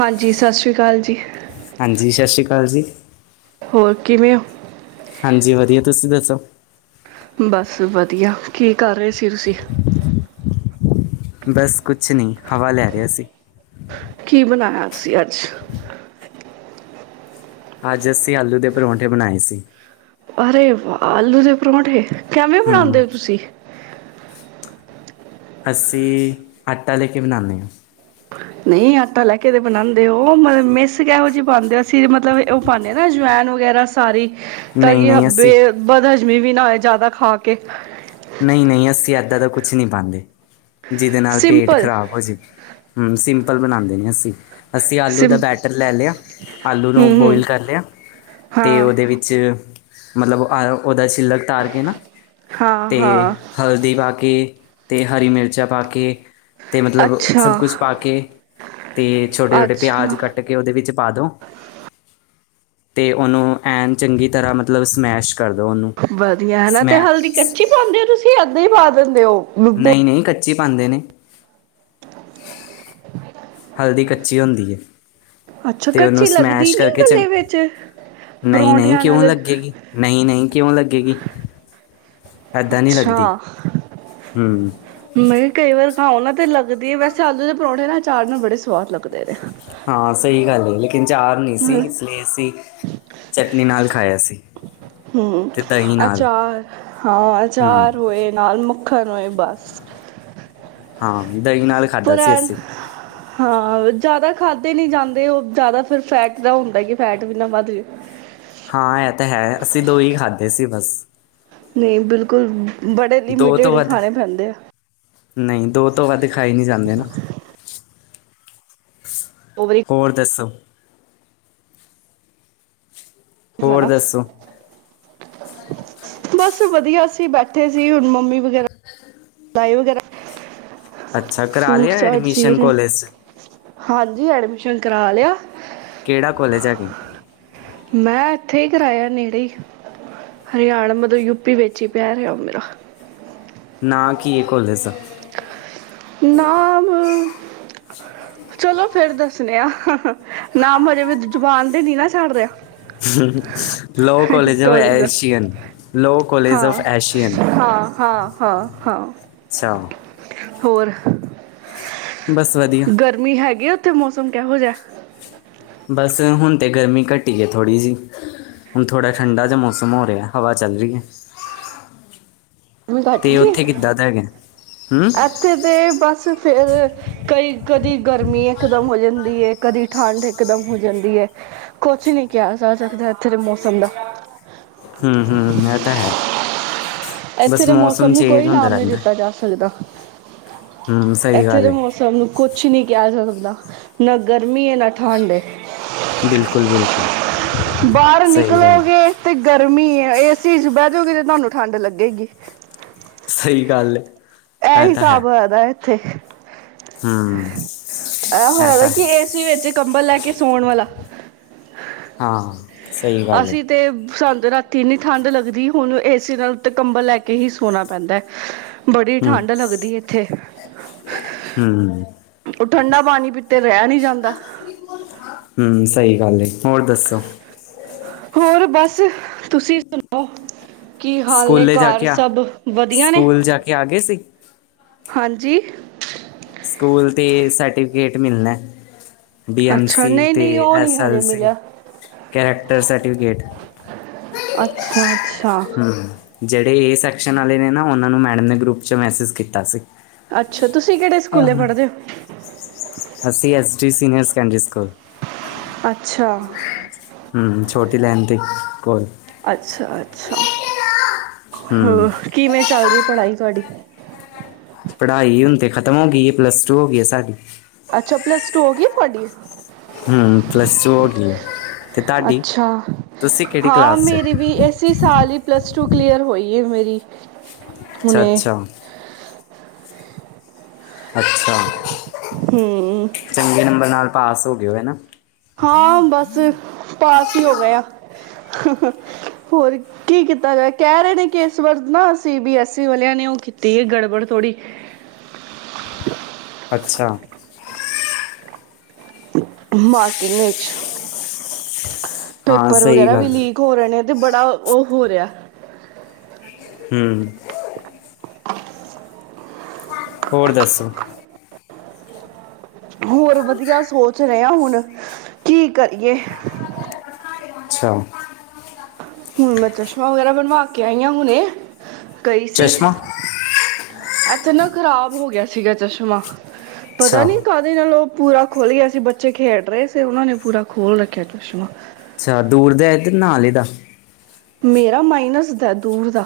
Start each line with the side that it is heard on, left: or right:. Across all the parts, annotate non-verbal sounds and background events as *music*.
right: ਹਾਂਜੀ ਸਤਿ ਸ੍ਰੀ ਅਕਾਲ ਜੀ,
left: ਹਾਂਜੀ ਸਤਿ ਸ਼੍ਰੀ ਅਕਾਲ ਜੀ,
right: ਹੋਰ ਕਿਵੇਂ ਹੋ।
left: ਹਾਂਜੀ ਵਧੀਆ ਤੁਸੀਂ ਦੱਸੋ,
right: ਬਸ ਵਧੀਆ ਕੀ ਕਰ ਰਹੇ ਸੀ ਤੁਸੀਂ,
left: ਬਸ ਕੁਛ ਨਹੀਂ ਹਵਾ ਲੈ ਰਿਹਾ ਸੀ।
right: ਕੀ ਬਣਾਇਆ ਸੀ ਅੱਜ,
left: ਅੱਜ ਅਸੀਂ ਆਲੂ ਦੇ ਪਰੌਂਠੇ ਬਣਾਏ ਸੀ।
right: ਅਰੇ ਵਾਹ ਆਲੂ ਦੇ ਪਰੌਂਠੇ, ਕਿਵੇਂ ਬਣਾਉਂਦੇ
left: ਹੂੰ
right: ਹੋ ਤੁਸੀਂ,
left: ਅਸੀਂ ਆਟਾ ਲੈ ਕੇ ਬਣਾਨੇ ਆ।
right: ਨਹੀਂ ਆਟਾ ਲੈ ਕੇ ਤੇ ਬਣਾਉਂਦੇ, ਉਹ ਮਲ ਮਿਸ ਕੇਹੋ ਜਿਹੀ ਪਾਉਂਦੇ ਹੋ ਅਸੀਂ ਮਤਲਬ ਉਹ ਪਾਦੇ ਹਾਂ ਨਾ ਅਜਵੈਨ ਵਗੈਰਾ ਸਾਰੀ ਤਾਂ
left: ਨਹੀਂ
right: ਕਿ
left: ਨਹੀਂ
right: ਬੇ
left: ਅਸੀਂ
right: ਵਧਲ, ਇਵੇਂ ਵੀ ਨਾ ਹੋਏ ਜ਼ਿਆਦਾ ਖਾ ਕੇ
left: ਨਹੀਂ- ਨਹੀਂ ਅਸੀਂ ਏਦਾਂ ਦਾ ਕੁਛ ਨਹੀਂ ਪਾਂਦੇ। ਜਿਹਦੇ ਨਾਲ ਪੇਟ
right: ਸਿੰਪਲ
left: ਖ਼ਰਾਬ ਹੋ ਜਾਵੇ ਹੂੰ ਸਿੰ ਪਲ ਬਣਾਦੇ ਨੇ ਅਸੀਂ, ਅਸੀਂ ਆਲੂ ਦਾ
right: ਸਿੰ
left: ਬੈਟਰ ਲੈ ਲਿਆ ਆਲੂ ਨੂੰ
right: ਹੂੰ
left: ਬੋਇਲ
right: ਹੂੰ
left: ਕਰ ਲਿਆ ਤੇ
right: ਹਾਂ
left: ਉਹਦੇ ਵਿੱਚ ਮਤਲਬ ਅਹ ਉਹਦਾ ਚ, ਛਿਲੜ ਤਾਰ ਕੇ ਨਾ
right: ਹਾਂ
left: ਤੇ
right: ਹਾਂ
left: ਹਲਦੀ ਪਾਕੇ ਕੇ ਅਤੇ ਹਰੀ ਮਿਰਚਾਂ ਪਾ ਕੇ ਅਤੇ ਮਤਲਬ ਸਭ
right: ਅੱਛਾ
left: ਕੁਛ ਪਾ ਕੇ ਅਤੇ ਛੋਟੇ-ਛੋਟੇ ਪਿਆਜ਼
right: ਅੱਛਾ
left: ਕੱਟ ਕੇ ਉਹਦੇ ਵਿੱਚ ਪਾ ਦਿਉ। ਤੇ ਉਹਨੂੰ ਐਨ ਚੰਗੀ ਤਰ੍ਹਾਂ ਮਤਲਬ ਸਮੈਸ਼ ਕਰ ਦੋ ਉਹਨੂੰ
right: ਵਧੀਆ ਹਨਾ ਤੇ
left: ਸਮੈ
right: ਹਲਦੀ ਕੱਚੀ ਪਾਦੇ ਹੋ ਤੁਸੀਂ ਐਦਾ ਹੀ ਪਾ ਦਿੰਦੇ ਹੋ।
left: ਨਹੀਂ-ਨਹੀਂ ਕੱ ਕੱਚੀ ਪਾਂਦੇ ਨੇ, ਹਲਦੀ ਕੱਚੀ ਹੁੰਦੀ ਹੈ।
right: ਅੱਛਾ
left: ਤੇ ਉਹਨੂੰ
right: ਕੱਚੀ ਲੱਗਦੀ
left: ਸਮੈਸ਼
right: ਨੀ
left: ਕਰਕੇ ਚੰ
right: ਗਲੇ ਵਿੱਚ
left: ਨਹੀਂ-ਨਹੀਂ
right: ਪਰੌਂਠਿਆਂ
left: ਕਿਉਂ
right: ਨਾਲ
left: ਲੱਗੇਗੀ ਨਹੀਂ-ਨਹੀਂ ਕਿਉਂ ਲੱਗੇਗੀ। ਏਦਾਂ ਨੀ
right: ਅੱਛਾ
left: ਲੱਗਦੀ ਹੂੰ
right: ਮੈਂ ਕਈ ਵਾਰ ਹਾਂ ਉਹਨਾਂ 'ਤੇ ਲੱਗਦੀ ਹੈ, ਵੈਸੇ ਆਲੂ ਦੇ ਪਰੌਂਠੇਂ ਨਾ ਆਚਾਰ ਨਾਲ ਬੜੇ ਸਵਾਦ ਲੱਗਦੇ ਨੇ,
left: ਹਾਂ ਸਹੀ ਗੱਲ ਲੇਕਿਨ ਚਾਰ ਨਹੀਂ ਸੀ, ਇਸ ਲਈ ਅਸੀਂ ਚਟਣੀ ਨਾਲ ਖਾਇਆ ਸੀ।
right: ਹੂੰ,
left: ਤੇ ਦਹੀਂ ਨਾਲ
right: ਅਚਾਰ ਹਾਂ
left: ਹੂੰ
right: ਅਚਾਰ ਹੋਏ ਨਾਲ ਮਖ- ਖਰ ੳਏ ਬਸ
left: ਹਾਂ, ਦਹੀਂ ਨਾਲ ਖਾਧਾ
right: ਪਰ
left: ਸੀ
right: ਐਨ‌
left: ਅਸੀਂ
right: ਹਾਂ ਜ਼ਿਆਦਾ ਖਾਦੇੇ ਨੀ ਜਾਂਦੇ ਉਹ ਜ਼ਿਆਦਾ ਫਿਰ ਫੈਟ ਦਾ ਹੁੰਦਾ ਕਿ ਫੈਟ ਵੀ ਨਾ ਵੱਧ ਜੇ
left: ਹਾਂ ਇਹ ਤਾਂ ਹੈ। ਅਸੀਂ ਦੋ ਹੀ ਖਾਧੇ ਸੀ ਬਸ।
right: ਨਹੀਂ ਬਿਲਕੁਲ ਬੜੇ
left: ਦੋ ਤੋਂ
right: ਲਿਮਿਟਿਡ
left: ਵੱਧ
right: ਖਾਣੇ ਪੈਂਦੇ ਆ,
left: ਨਹੀਂ ਦੋ ਤੋਂ ਵੱਧ, ਖਾਏ ਨਹੀਂ ਜਾਂਦੇ ਨਾ
right: ਦੋ ਵਾਰੀ
left: ਹੋਰ ਦੱਸੋ। ਹੋਰ
right: ਖਾਣਾ
left: ਦੱਸੋ
right: ਬਸ ਵਧੀਆ ਸੀ। ਅਂ ਬੈਠੇ ਸੀ ਹੁਣ ਮੰਮੀ ਵਗੈਰਾ ਲਏ ਵਗੈਰਾ,
left: ਅੱਛਾ ਕਰਾ ਲਿਆ
right: ਸੁਟ ਸਾਟ ਸੀ
left: ਐਡਮਿਸ਼ਨ
right: ਰਹੇ,
left: ਕੋਲਜ 'ਚ
right: ਹਾਂਜੀ ਐਡ ਚ ਕਰਾਲਿਆ।
left: ਕਿਹੜਾ ਕਾਲਜ ਹੈਗਾ।
right: ਮੈਂ ਇੱਥੇ ਹੀ ਕਰਾਇਆ ਨੇੜੇ ਹਰਿਆਣਾ ਮਤਲਬ ਯੂਪੀ ਵਿੱਚ ਹੀ ਪੈ ਰਿਹਾ ਉਹ ਮੇਰਾ,
left: ਨ ਕੀ ਇਹ ਕੋਲਜ
right: ਨਾਮ ਚਲੋ ਫੇਰ ਦੱਸਨ ਆ ਨਾਮ ਹਜੇ ਮ ਜਵਾਨ ਤੇ ਨੀ ਨਾ ਛੱਡ ਰਿਹਾ
left: ਲੋਅ ਕਾਲਜ ਫ
right: ਕੋਲੀ ਦਾ
left: ਐਸ਼ਅਨ ਲੋਅ ਕਾਲਜ
right: ਹਾਂ
left: ਫ ਐਸ਼ਅਨ
right: ਹਾਂ ਹਾਂ ਹਾਂ ਹਾਂ
left: ਅੱਛਾ
right: ਹੋਰ
left: ਬਸ ਵਧੀਆ
right: ਗਰਮੀ ਹੈਗੀ ਆ ਉੱਥੇ ਮੌਸਮ ਕਿਹੋ ਜਿਹਾ
left: ਬਸ ਹੁਣ ਤਾਂ ਗਰਮੀ ਘਟੀ ਹੈ ਥੋੜ੍ਹੀ ਜਿਹੀ ਹੁਣ ਥੋੜ੍ਹਾ ਠੰਡਾ ਜਿਹਾ ਮੌਸਮ ਹੋ ਰਿਹਾ ਹਵਾ ਚੱਲ ਰਹੀ ਹੈ
right: ਗਰਮੀ ਘੱਟ
left: ਤੇ
right: ਗਈ
left: ਉੱਥੇ ਕਿੱਦਾਂ ਦਾ ਹੈਗਾ ਹੂੰ
right: ਇੱਥੇ ਤੇ ਬਸ ਫੇਰ ਕਈ ਕਦੀ ਗਰਮੀ ਇਕਦਮ ਹੋ ਜਾਂਦੀ ਕਦੀ ਠੰਡ ਇਕਦਮ ਹੋ ਜਾਂਦੀ ਹੈ ਕੁਛ ਨਹੀਂ ਕਿਹਾ ਜਾ ਸਕਦਾ ਇੱਥੇ ਦੇ ਮੌਸਮ ਦਾ
left: ਹਮ ਹਮ ਇਹ ਤਾਂ ਹੈ
right: ਇੱਥੇ
left: ਬਸ
right: ਦੇ
left: ਮੌਸਮ
right: ਨੂੰ
left: ਚੇਂਜ
right: ਕੋਈ
left: ਹੁੰਦਾ
right: ਨਾਮ ਨਹੀਂ
left: ਰਹਿੰਦਾ
right: ਦਿੱਤਾ ਜਾ ਸਕਦਾ
left: ਹੂੰ ਸਹੀ
right: ਇੱਥੇ
left: ਗੱਲ
right: ਦੇ
left: ਹੈ
right: ਮੌਸਮ ਨੂੰ ਕੁਛ ਨੀ ਕ ਨਾ ਗਰਮੀ ਨਾ ਠੰਡ
left: ਬਿਲਕੁਲ ਬਿਲਕੁਲ
right: ਬਾਹਰ
left: ਸਹੀ ਗੱਲ ਹੈ
right: ਨਿਕਲੋਗੇ ਤੇ ਗਰਮੀ ਹੈ ਏ ਚ ਚ ਬਹਿ ਜਾੋਗੀ ਤੇ ਤੁਹਾਨੂੰ ਠੰਢ ਲੱਗੇਗੀ
left: ਸਹੀ ਗੱਲ
right: ਇਹ
left: ਤਾਂ ਹੈ
right: ਹਿਸਾਬ *unintelligible* ਠੇ
left: ਹੂੰ
right: ਇਹ
left: ਇਹ
right: ਹੋਇਆ
left: ਤਾਂ
right: ਕਿ
left: ਹੈ
right: ਏਸ ਵਿੱਚ ਕੰਬਲ ਲੈ ਕੇ ਸੌਣ ਵਾਲਾ
left: ਹਾਂ ਸਹੀ ਗੱਲ ਹੈ
right: ਅਸੀਂ ਤੇ ਸਾਨੂੰ ਰਾਤੀ ਇੰਨੀ ਠੰਢ ਲੱਗਦੀ ਹੁਣੂੰ ਏਸੀ ਨਾਲ ਉੱਤੇ ਕੰਬਲ ਲੈ ਕੇ ਹੀ ਸੋਣਾ ਪੈਂਦਾ ਹੈ
left: ਹੂੰ
right: ਠੰਡ ਲੱਗਦੀ ਇੱਥੇ
left: ਹੂੰ
right: ਠੰਡਾ ਪਾਣੀ ਪ ਤੇ ਰਹਿ ਨੀ ਜਾਂਦਾ
left: ਗੱਲੇ ਹੋਰ ਦੱਸੋ
right: ਹੋਰ ਬਸ ਤੁਸੀਂ ਸੁਣਾਓ ਕੀ ਹਾਲ ਨੇ
left: ਸਕੂਲੇ ਜਾ
right: ਘਰ
left: ਕੇ ਆ
right: ਸਭ ਵਧੀਆ ਨੇ
left: ਸਕੂਲ ਜਾ ਕੇ ਆ ਗਏ ਸੀ
right: ਹਾਂਜੀ
left: ਸਕੂਲ ਤੇ ਸਰਟੀਫਿਕੇਟ ਮਿਲਣਾ
right: ਅੱਛਾ
left: ਡੀਐਮਸੀ
right: ਨਹੀਂ ਨਹੀਂ ਉਹ ਨਹੀਂ ਹਜੇ ਮਿਲਿਆ
left: ਕੈਰੇੈਕਟਰ ਸਰਟੀਫਕੇਟ
right: ਅੱਛਾ ਅੱਛਾ
left: ਜਿਹੜੇ ਇਹ ਸੈਕਸ਼ਨ ਵਾਲੇ ਨੇ ਨਾ ਉਹ ਨੂੰ ਮੈਡਮ ਨੇ ਗਰੁਪ ਚ ਮੈਸੇਜ ਕੀਤਾ ਸੀ
right: ਅੱਛਾ ਤੁਸੀਂ ਕਿਹੜੇ ਸਕੂਲੇ
left: ਅਹ
right: ਪੜ੍ਹਦੇ ਹੋ?
left: ਅਸੀ ਅ ਸ੍ਰੀ ਸੀਨੀਅਰ ਸਕੈਂਡਰੀ ਸਕੂਲ
right: ਅੱਛਾ
left: ਹੂੰ ਛੋਟੀ ਲਾਈਨ ਤੇ ਕੋਲ
right: ਅੱਛਾ ਅੱਛਾ
left: ਹੂੰ
right: ਹਮ ਕਿਵੇਂ ਚੱਲ ਰਹੀ ਪੜ੍ਹਾਈ ਤੁਹਾਡੀ
left: ਪੜ੍ਹਾਈ ਹੁਣ ਤੇ ਖ਼ਤਮ ਹੋ ਗਈ ਹੈ ਪਲੱਸ ਟੂ ਹੋ ਗਈ ਹੈ ਸਾਡੀ
right: ਅੱਛਾ ਪਲੱਸ ਟੂ ਹੋ ਗਈ ਤੁਹਾਡੀ
left: ਹਮ ਪਲੱਸ ਟੂ ਹੋ ਗਈ ਹੈ ਤੇ ਤੁਹਾਡੀ
right: ਅੱਛਾ
left: ਤੁਸੀਂ ਕਿਹੜੀ
right: ਹਾਂ
left: ਕਲਾਸ ਚ
right: ਮੇਰੀ ਵੀ ਇਸੇ ਸਾਲ ਹੀ ਪਲੱਸ ਟੂ ਕਲੀਅਰ ਹੋਈ ਹੈ ਮੇਰੀ
left: ਅੱਛਾ
right: ਹੁਣੇ
left: ਅੱਛਾ ਅੱਛਾ
right: ਹਮ
left: ਚੰਗੇ ਨੰਬਰ ਨਾਲ ਪਾਸ ਹੋ *unintelligible* ਹੈ ਨਾ
right: ਹਾਂ ਬਸ ਪਾਸ ਹੀ ਹੋ ਗਏ ਆ ਹੋਰ ਕੀ ਕੀਤਾ ਜਾਏ ਕਹਿ ਰਹੇ ਨੇ ਕੇ ਇਸ ਵਾਰ ਨਾ ਸੀ ਬੀ ਐਸ ਈ ਵਾਲਿਆਂ ਨੇ ਉਹ ਕੀਤੀ ਹੈ ਗੜਬੜ ਥੋੜੀ
left: ਅੱਛਾ
right: ਮਾਰਕਿੰਗ ਵਿੱਚ
left: ਹਾਂ
right: ਪੇਪਰ
left: ਸਹੀ
right: ਵਗੈਰਾ ਵੀ
left: ਗੱਲ
right: ਲੀਕ ਹੋ ਰਹੇ ਨੇ ਤੇ ਬੜਾ ਉਹ ਹੋ ਰਿਹਾ
left: ਹਮ ਹੋਰ ਦੱਸੋ
right: ਹੋਰ ਵਧੀਆ ਸੋਚ ਰਿਹਾ ਹੁਣ ਕੀ ਕਰੀਏ
left: ਅੱਛਾ
right: ਹੂਣ ਮੈ ਚਸ਼ਮਾਂ ਵਗੈਰਾ ਬਣਵਾ ਕੇ ਆਈਆਂ ਹੁਣੇ ਗਈ ਸੀ
left: ਚਸ਼ਮਾ
right: ਐ ਥੇ ਨਾ ਖ਼ਰਾਬ ਹੋ ਗਿਆ ਸੀਗਾ ਚਸ਼ਮਾ ਪਤਾ ਨੀ
left: ਅੱਛਾ
right: ਕਾਹਦੇ ਨਾਲ ਉਹ ਪੂਰਾ ਖੁਲ੍ਹ ਗਿਆ ਸੀ ਬੱਚੇ ਖੇਡ ਰਹੇ ਸੀ ਉਹਨਾਂ ਨੇ ਪੂਰਾ ਖੋਲ ਰੱਖਿਆ ਚਸ਼ਮਾ
left: ਅੱਛਾ ਦੂਰ ਦਾ ਤੇ ਨਾਲੇ ਦਾ
right: ਮੇਰਾ ਮਾਈਨਸ ਦਾ ਦੂਰ ਦਾ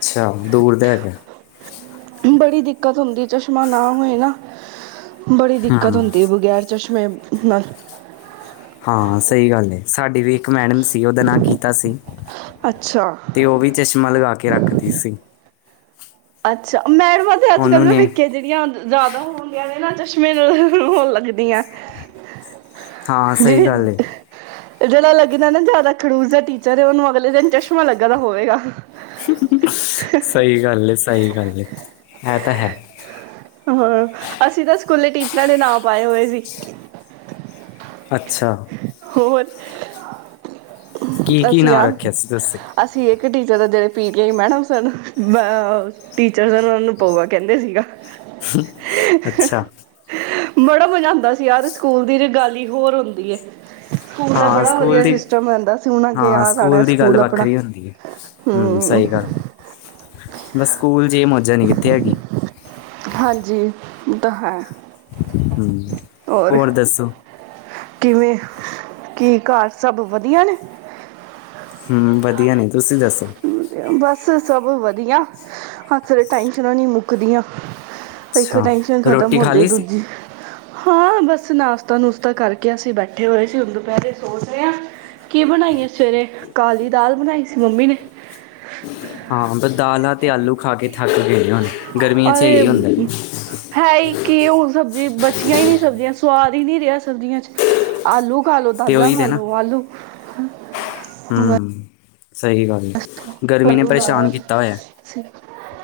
left: ਅੱਛਾ ਦੂਰ ਤੇ ਹੈਗਾ
right: ਬੜੀ ਦਿੱਕਤ ਹੁੰਦੀ ਚਸ਼ਮਾ ਨਾ ਹੋਏ ਨਾ ਬੜੀ
left: ਹਾਂ
right: ਦਿੱਕਤ ਹੁੰਦੀ ਬਗੈਰ। ਚਸ਼ਮੇ ਨਰ।
left: ਹਾਂ ਸਹੀ ਗੱਲ ਹੈ ਸਾਡੀ ਵੀ ਇੱਕ ਮੈਡਮ ਸੀ ਉਹਦਾ ਨਾਂ ਗੀਤਾ ਸੀ
right: ਅੱਛਾ
left: ਤੇ ਉਹ ਵੀ ਚਸ਼ਮਾ ਲਗਾ ਕੇ ਰੱਖਦੀ ਸੀ।
right: ਅੱਛਾ ਮੈਡਮਾਂ ਤੇ ਅੱਜ
left: ਉਹਨੂੰ
right: ਕੱਲ
left: ਨੇ
right: ਭਵਿੱਖੇ ਜਿਹੜੀਆਂ ਜ਼ਿਆਦਾ ਹੋਣਗੀਆਂ ਨੇ ਨਾਂ ਚਸ਼ਮੇ ਨੂੰ ਹੋਣ ਲੱਗਦੀਆਂ।
left: ਹਾਂ ਸਹੀ
right: ਜਿਹੜੀ
left: ਗੱਲ ਏ
right: ਜਿਹੜਾ ਲੱਗਦਾ ਨਾ ਜ਼ਿਆਦਾ ਖੜੂਸ ਦਾ ਟੀਚਰ ਹੈ। ਉਹਨੂੰ ਅਗਲੇ ਦਿਨ ਚਸ਼ਮਾ ਲੱਗਾ ਦਾ ਹੋਵੇਗਾ।
left: ਸਹੀ ਗੱਲ ਸਹੀ ਗੱਲ ਹੈ। ਇਹ ਤਾਂ ਹੈ।
right: ਹਾਂ ਅਸੀਂ ਤਾਂ ਸਕੂਲੇ ਟੀਚਰਾਂ ਦੇ ਨਾਂ ਪਾਏ ਹੋਏ ਸੀ।
left: ਅੱਛਾ।
right: ਹੋਰ।
left: ਕੀ ਕੀ
right: ਅਸੀਂ
left: ਨਾਂ
right: ਹਾਂ
left: ਰੱਖਿਆ ਸੀ ਤੁਸੀਂ
right: ਅਸੀਂ ਇੱਕ ਟੀਚਰ ਆ ਜਿਹੜੇ। P T I madam sir teacher ਸਨ ਉਹ ਨੂੰ ਭੋਗਾ ਕਹਿੰਦੇ ਸੀਗਾ।
left: ਅੱਛਾ
right: ਬੜਾ ਮਜ਼ਾ ਆਉਂਦਾ ਸੀ ਯਾਰ ਸਕੂਲ ਦੀ ਜੇ ਗਾਲੀ ਹੋਰ ਹੁੰਦੀ ਹੈ। *inaudible*
left: ਹਾਂ ਸਕੂਲ ਦੀ
right: ਹੁਣ ਅੱਗੇ
left: ਹਾਂ
right: ਯਾਦ ਆਣਾ
left: ਸਕੂਲ ਦੀ ਗੱਲ
right: ਆਪਣਾ।
left: ਵੱਖਰੀ ਹੁੰਦੀ ਹੈ ਹਮ
right: ਹੂੰ,
left: ਸਹੀ ਗੱਲ ਹੈ ਬਸ ਸਕੂਲ। ਜੇ ਮੋਜ਼ਾ ਨਹੀ ਕਿੱਥੇ ਹੈਗੀ।
right: ਹਾਂਜੀ ਤਾਂ ਹੈ।
left: ਹਮ
right: ਔਰ
left: ਹੋਰ ਦੱਸੋ।
right: ਕਿਵੇਂ ਕੀ ਘਰ ਸਭ ਵਧੀਆ ਨੇ।
left: ਹਮ ਵਧੀਆ ਨੇ ਤੁਸੀਂ ਦੱਸੋ।
right: ਬਸ ਸਭ ਵਧੀਆ ਹੱਥ ਟੈਂਨਸ਼ ਨੀ ਮੁੱਕਦੀਆਂ। ਇੱਕ
left: ਅੱਛਾ
right: ਟੈਨਸ਼ਨ ਖਤਮ
left: ਰੋਟੀ ਖਾ
right: ਹੁੰਦੀ ਹੈ
left: ਲਈ ਸੀ
right: ਦੂਜੀ ਹਾਂ ਬਸ ਨਾਸ਼ਤਾ -ਨੂਸ਼ਤਾ ਕਰਕੇ ਅਸੀਂ ਬੈਠੇ ਹੋਏ ਸੀ ਉਹਣ ਦੁਪਹਿਰੇ ਸੋਚ ਰਹੇ ਹਾਂ ਕੀ ਬਣਾਈ ਹੈ ਸਵੇਰੇ ਕਾਲੀ ਦਾਲ ਬਣਾਈ ਸੀ ਮੰਮੀ ਨੇ *unintelligible*
left: ਹਾਂ ਤੇ ਦਾਲਾਂ ਤੇ ਆਲੂ ਖਾ ਕੇ ਥੱਕ ਕੇਏ ਹੋਣ ਗਰਮੀਆਂ ਚ
right: ਔਰ
left: ਇਹੀ ਹੁੰਦਾ
right: ਇਹ ਤੇ ਬਚਿਆ ਹੀ ਨਹੀਂ ਚੱਲ ਰਿਹਾ ਸਵਾਦ ਹੀ ਨਹੀਂ ਰਿਹਾ ਸਰਦੀਆਂ ਚ ਆਲੂ। ਖਾ ਲੋ
left: ਤੇ
right: ਦਾਲਾਂ
left: ਉਹੀ
right: ਖਾ
left: ਤੇ
right: ਲ
left: ਨਾ
right: ਲੋ ਆਲੂ।
left: ਹੂੰ ਸਹੀ ਗੱਲ। ਗਰਮੀ ਨੇ
right: ਆਲੂ ਦਾਲਾਂ
left: ਪਰੇਸ਼ਾਨ ਕੀਤਾ ਹੋਇਆ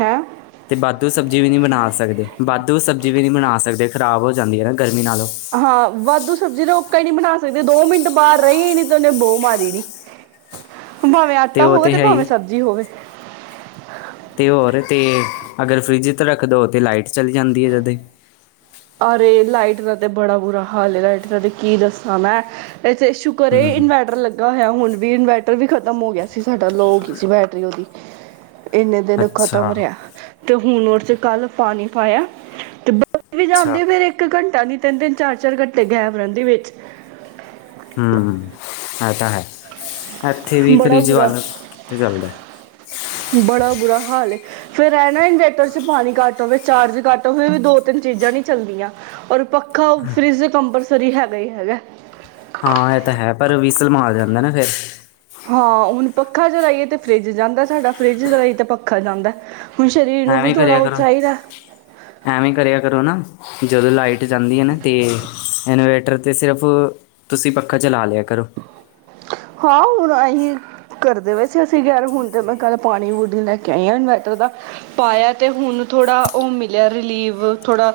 right: ਹੈਂ
left: ।ਤੇ ਵਾਧੂ ਸਬਜ਼ੀ ਵੀ ਨਹੀਂੀ ਬਣਾ ਸਕਦੇ। ਵਾਧੂ ਸਬਜ਼ੀ ਵੀ ਨਹੀਂੀ ਬਣਾ ਸਕਦੇ ਖ਼ਰਾਬ ਜਾਂਦੀਆਂ ਨਾ। ਗਰਮੀ ਨਾਲੋਂ
right: ਹਾਂ ਵਾਧੂ ਸਬਜ਼ੀ *unintelligible* ਨੀ ਬਣਾ ਸਕਦੇ ਦੋ ਮਿੰਟ ਬਾਹਰ ਰਹੀ ਨ ਤੇ ਉਹਨੇ ਬੋਹ ਮਾਰੀ ਨੀ
left: ਤੇ ਉਹ ਤੇ ਹੈ ਹੀ ਏ ਤੇ ਹੋਰ ਤੇ ਅਗਰ ਫਰਿੱਜ ਰੱਖ ਦੋ ਤੇ ਲਾਈਟਸ ਚਲੀ ਜਾਂਦੀ ਹੈ ਤਦੇ
right: ਅਰੇ ਲਾਈਟ ਦਾ ਤੇ ਬੜਾ ਬੁਰਾ ਹਾਲ ਹੈ ਲਾਈਟ ਦਾ ਤੇ ਕੀ ਦੱਸਾਂ ਮੈਂ ਇੱਥੇ ਸ਼ੁਕਰ ਇਹ
left: ਹੂੰ
right: ਇਨਵੈਰਟਰ ਲੱਗਾ ਹੋਇਆ ਹੁਣ ਵੀ ਇਨਵੈਰਟਰ ਵੀ ਖ਼ਤਮ ਹੋ ਗਿਆ । ਸੀ ਸਾਡਾ ਲੋ ਹੋ ਗਈ ਸੀ ਬੈਟਰੀ ਉਹਦੀ ਇੰਨੇ ਦਿਨ ਖ਼ਤਮ
left: ਅੱਛਾ
right: ਰਿਹਾ, ਤੇ ਹੁਣ ਤੇ ਕੱਲ ਪਾਣੀ ਪਾਇਆ ਤੇ ਵੀ
left: ਅੱਛਾ
right: ਜਾਂਉਦੇ ਫੇਰ ਇੱਕ ਘੰਟਾ ਨੀ ਤਿੰਨ- ਤਿੰਨ, ਚਾਰ -ਚਾਰ ਘੰਟੇ ਗੈਪ ਰਹਿੰਦੀ ਵਿੱਚ
left: ਹਮ, ਹੈ ਤਾਂ ਹੈ । ਇੱਥੇ ਵੀ
right: ਬੜਾ
left: ਕਰੀਜ਼
right: ਬੁਰਾ
left: ਵੱਲ ਕਿੱਥੇ ਚੱਲਦੇ ।
right: ਬੜਾ ਬੁਰਾ ਹਾਲ ਏ, ਫੇਰ ਇਹ ਨਾ ਇਨਵੇਟਰ ਚ ਪਾਣੀ ਘੱਟ ਹੋਵੇ ਚਾਰਜ ਘੱਟ ਹੋਵੇ ਵੀ ਦੋ- ਤਿੰਨ ਚੀਜ਼ਾਂ ਨੀ ਚੱਲਦੀਆਂ । ਔਰ ਪੱਖਾ, ਫਰਿਜ *inaudible* ਰੀ ਹੈਗਾ ਹੀ ਹੈਗਾ ।
left: ਹਾਂ ਇਹ ਤਾਂ ਹੈ, ਪਰ ਵੀਸਲ ਮਾਰ ਜਾਂਦਾ ਨਾ ਫਿਰ
right: ਹਾਂ, ਹੁਣ ਪੱਖਾ ਚਲਾਈਏ ਤੇ ਫਰਿੱਜ ਜਾਂਦਾ ਸਾਡਾ, ਫਰਿੱਜ ਚਲਾਈਏ ਤਾਂ ਪੱਖਾ ਜਾਂਦਾ ।
left: ਐਵੇਂ ਕਰਿਆ ਕਰੋ, ਐਵੇਂ ਕਰਿਆ ਕਰੋ ਨਾ । ਜਦੋਂ ਲਾਈਟ ਜਾਂਦੀ ਏ ਨਾ ਤੇ ਇਨ *inaudible* ਤੇ ਸਿਰਫ ਤੁਸੀਂ ਪੱਖਾ ਚਲਾ ਲਿਆ ਕਰੋ
right: ਹਾਂ, ਹੁ ਅਹੀਂ ਕਰਦੇ ਪਏ ਅਸੀ ਯਾਰ ਹੁਣ ਤੇ ਮੈਂ ਕੱਲ ਪਾਣੀ ਦੀ ਵੋਟਲ ਲੈ ਕੇ ਆਈ ਆ ਇਨਵਰਟਰ ਦਾ ਪਾਇਆ ਤੇ ਹੁਣ ਥੋੜਾ ਉਹ ਮਿਲਿਆ ਰਿਲੀਵ ਥੋੜਾ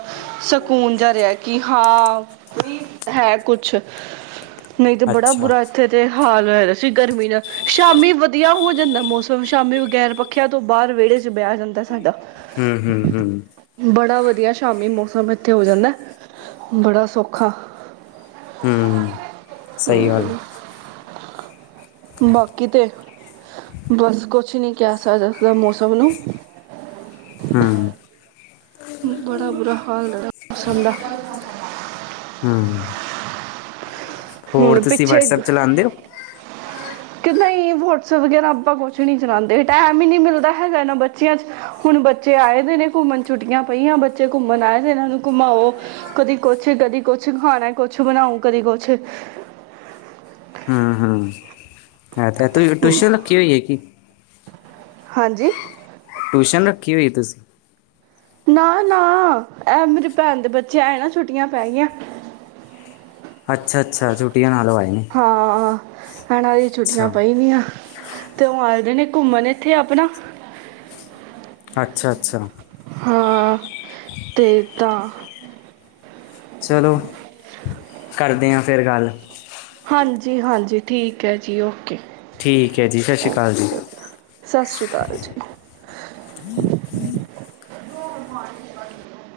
right: ਸਕੂਨ ਜਿਹਾ ਰਿਹਾ ਕਿ ਹਾਂ, ਹੈ ਕੁਛ ਬੜਾ
left: ਅੱਛਾ
right: ਬੁਰਾ ਇੱਥੇ ਤੇ ਹਾਲ *inaudible* ਸੀ ਗਰਮੀ ਨਾਲ ਸ਼ਾਮੀ ਵਧੀਆ ਹੋ ਜਾਂਦਾ ਮੌਸਮ ਸ਼ਾਮੀ ਬਗੈਰ ਪੱਖਿਆਂ ਤੋਂ ਬਾਹਰ ਵਿਹੜੇ ਚ ਬੈਹ ਜਾਂਦਾ । ਸਾਡਾ,
left: ਹੂੰ ਹੂੰ ਹੂੰ
right: ਬੜਾ ਵ ਸ਼ਾਮੀ ਮੌਸਮ ਕਿੱਥੇ ਹੋ ਜਾਂਦਾ । ਬੜਾ ਸੌਖਾ
left: ਹਮ
right: ਹਮ ਬਾਕੀ ਤੇ ਬਸ ਕੁਛ ਨਹੀਂ ਕਿਹ ਸਕਦੇ *inaudible* ਮੌਸਮ ਨੂੰ
left: ਹੂੰ ਹੂੰ
right: *unintelligible*
left: ਹੋਰ
right: ਹੁਣ
left: ਤੁਸੀਂ
right: ਪਿੱਛੇ,
left: ਵਟਸਐਪ ਚਲਾਉਂਦੇ ਹੋ
right: ਕਿੱਦਾਂ ਹੀ ਵੋਟ ਵਗੈਰਾ ਆਪਾਂ ਕੁਛ ਨੀ ਚਲਾਉਦੇ ਟਾਈਮ ਹੀ ਨ ਨਹੀਂ ਮਿਲਦਾ ਹੈਗਾ ਇਹਨਾਂ ਬੱਚਿਆਂ ਚ ਹੁਣ ਬੱਚੇ ਆਏ ਦੇ ਨੇ ਘੁੰਮਣ ਛੁੱਟੀਆਂ ਪਈਆਂ ਬੱਚੇ ਘੁੰਮਣ ਆਏ ਇਹਨਾਂ ਨੂੰ ਘੁੰਮਾਓ ਕਦੀ ਕੁਛ ਕਦੀ ਕੁਛ ਖਾਣਾ ਕੁਛ ਬਣਾਓ ਕਦੀ ਕੁਛ
left: ਹਾਂ- ਹਾਂ ਹਾਂ ਤੇ ਟੂ- ਟਊਸ਼ਸ਼ਨ ਰੱਖੀ ਹੋ ਹੈ ਕਿ
right: ਹਾਂਜੀ
left: ਟਿਊਸ਼ਨ ਰੱਖੀ ਹੋਈ ਤੁਸੀਂ,
right: ਨਾ-ਨਾ ਇਹ ਮੇਰੀ ਭੈਣ ਦੇ ਬੱਚੇ ਐਏ ਨਾ ਛੁੱਟੀਆਂ ਪੈ ਗਈਆਂ।
left: ਅੱਛਾ-ਅੱਛਾ ਛੁੱਟੀਆਂ ਨਾ
right: ਹਾਂ, *unintelligible* ਆਣ ਦੀ ਛੁੱਟੀਆਂ
left: ਅੱਛਾ
right: ਪੇ ਗਈਆਂ ਤੇ ਉਹ ਅ ਘੁੰਮਣ ਇੱਥੇ ਆਪਣਾ
left: ਅੱਛਾ-ਅੱਛਾ,
right: ਹਾਂ, ਤੇ ਤਾਂ,
left: ਚਲੋ ਕਰਦੇ ਹਾਂ। ਫਿਰ ਗੱਲ,
right: ਹਾਂਜੀ-ਹਾਂਜੀ ਠੀਕ ਹੈ, ਜੀ ਓਕੇ,
left: ਠੀਕ ਹੈ ਜੀ ਸਤਿ ਸ਼੍ਰੀ ਅਕਾਲ ਜੀ
right: ਸਤਿ ਸ਼੍ਰੀ ਅਕਾਲ ਜੀ, *inaudible*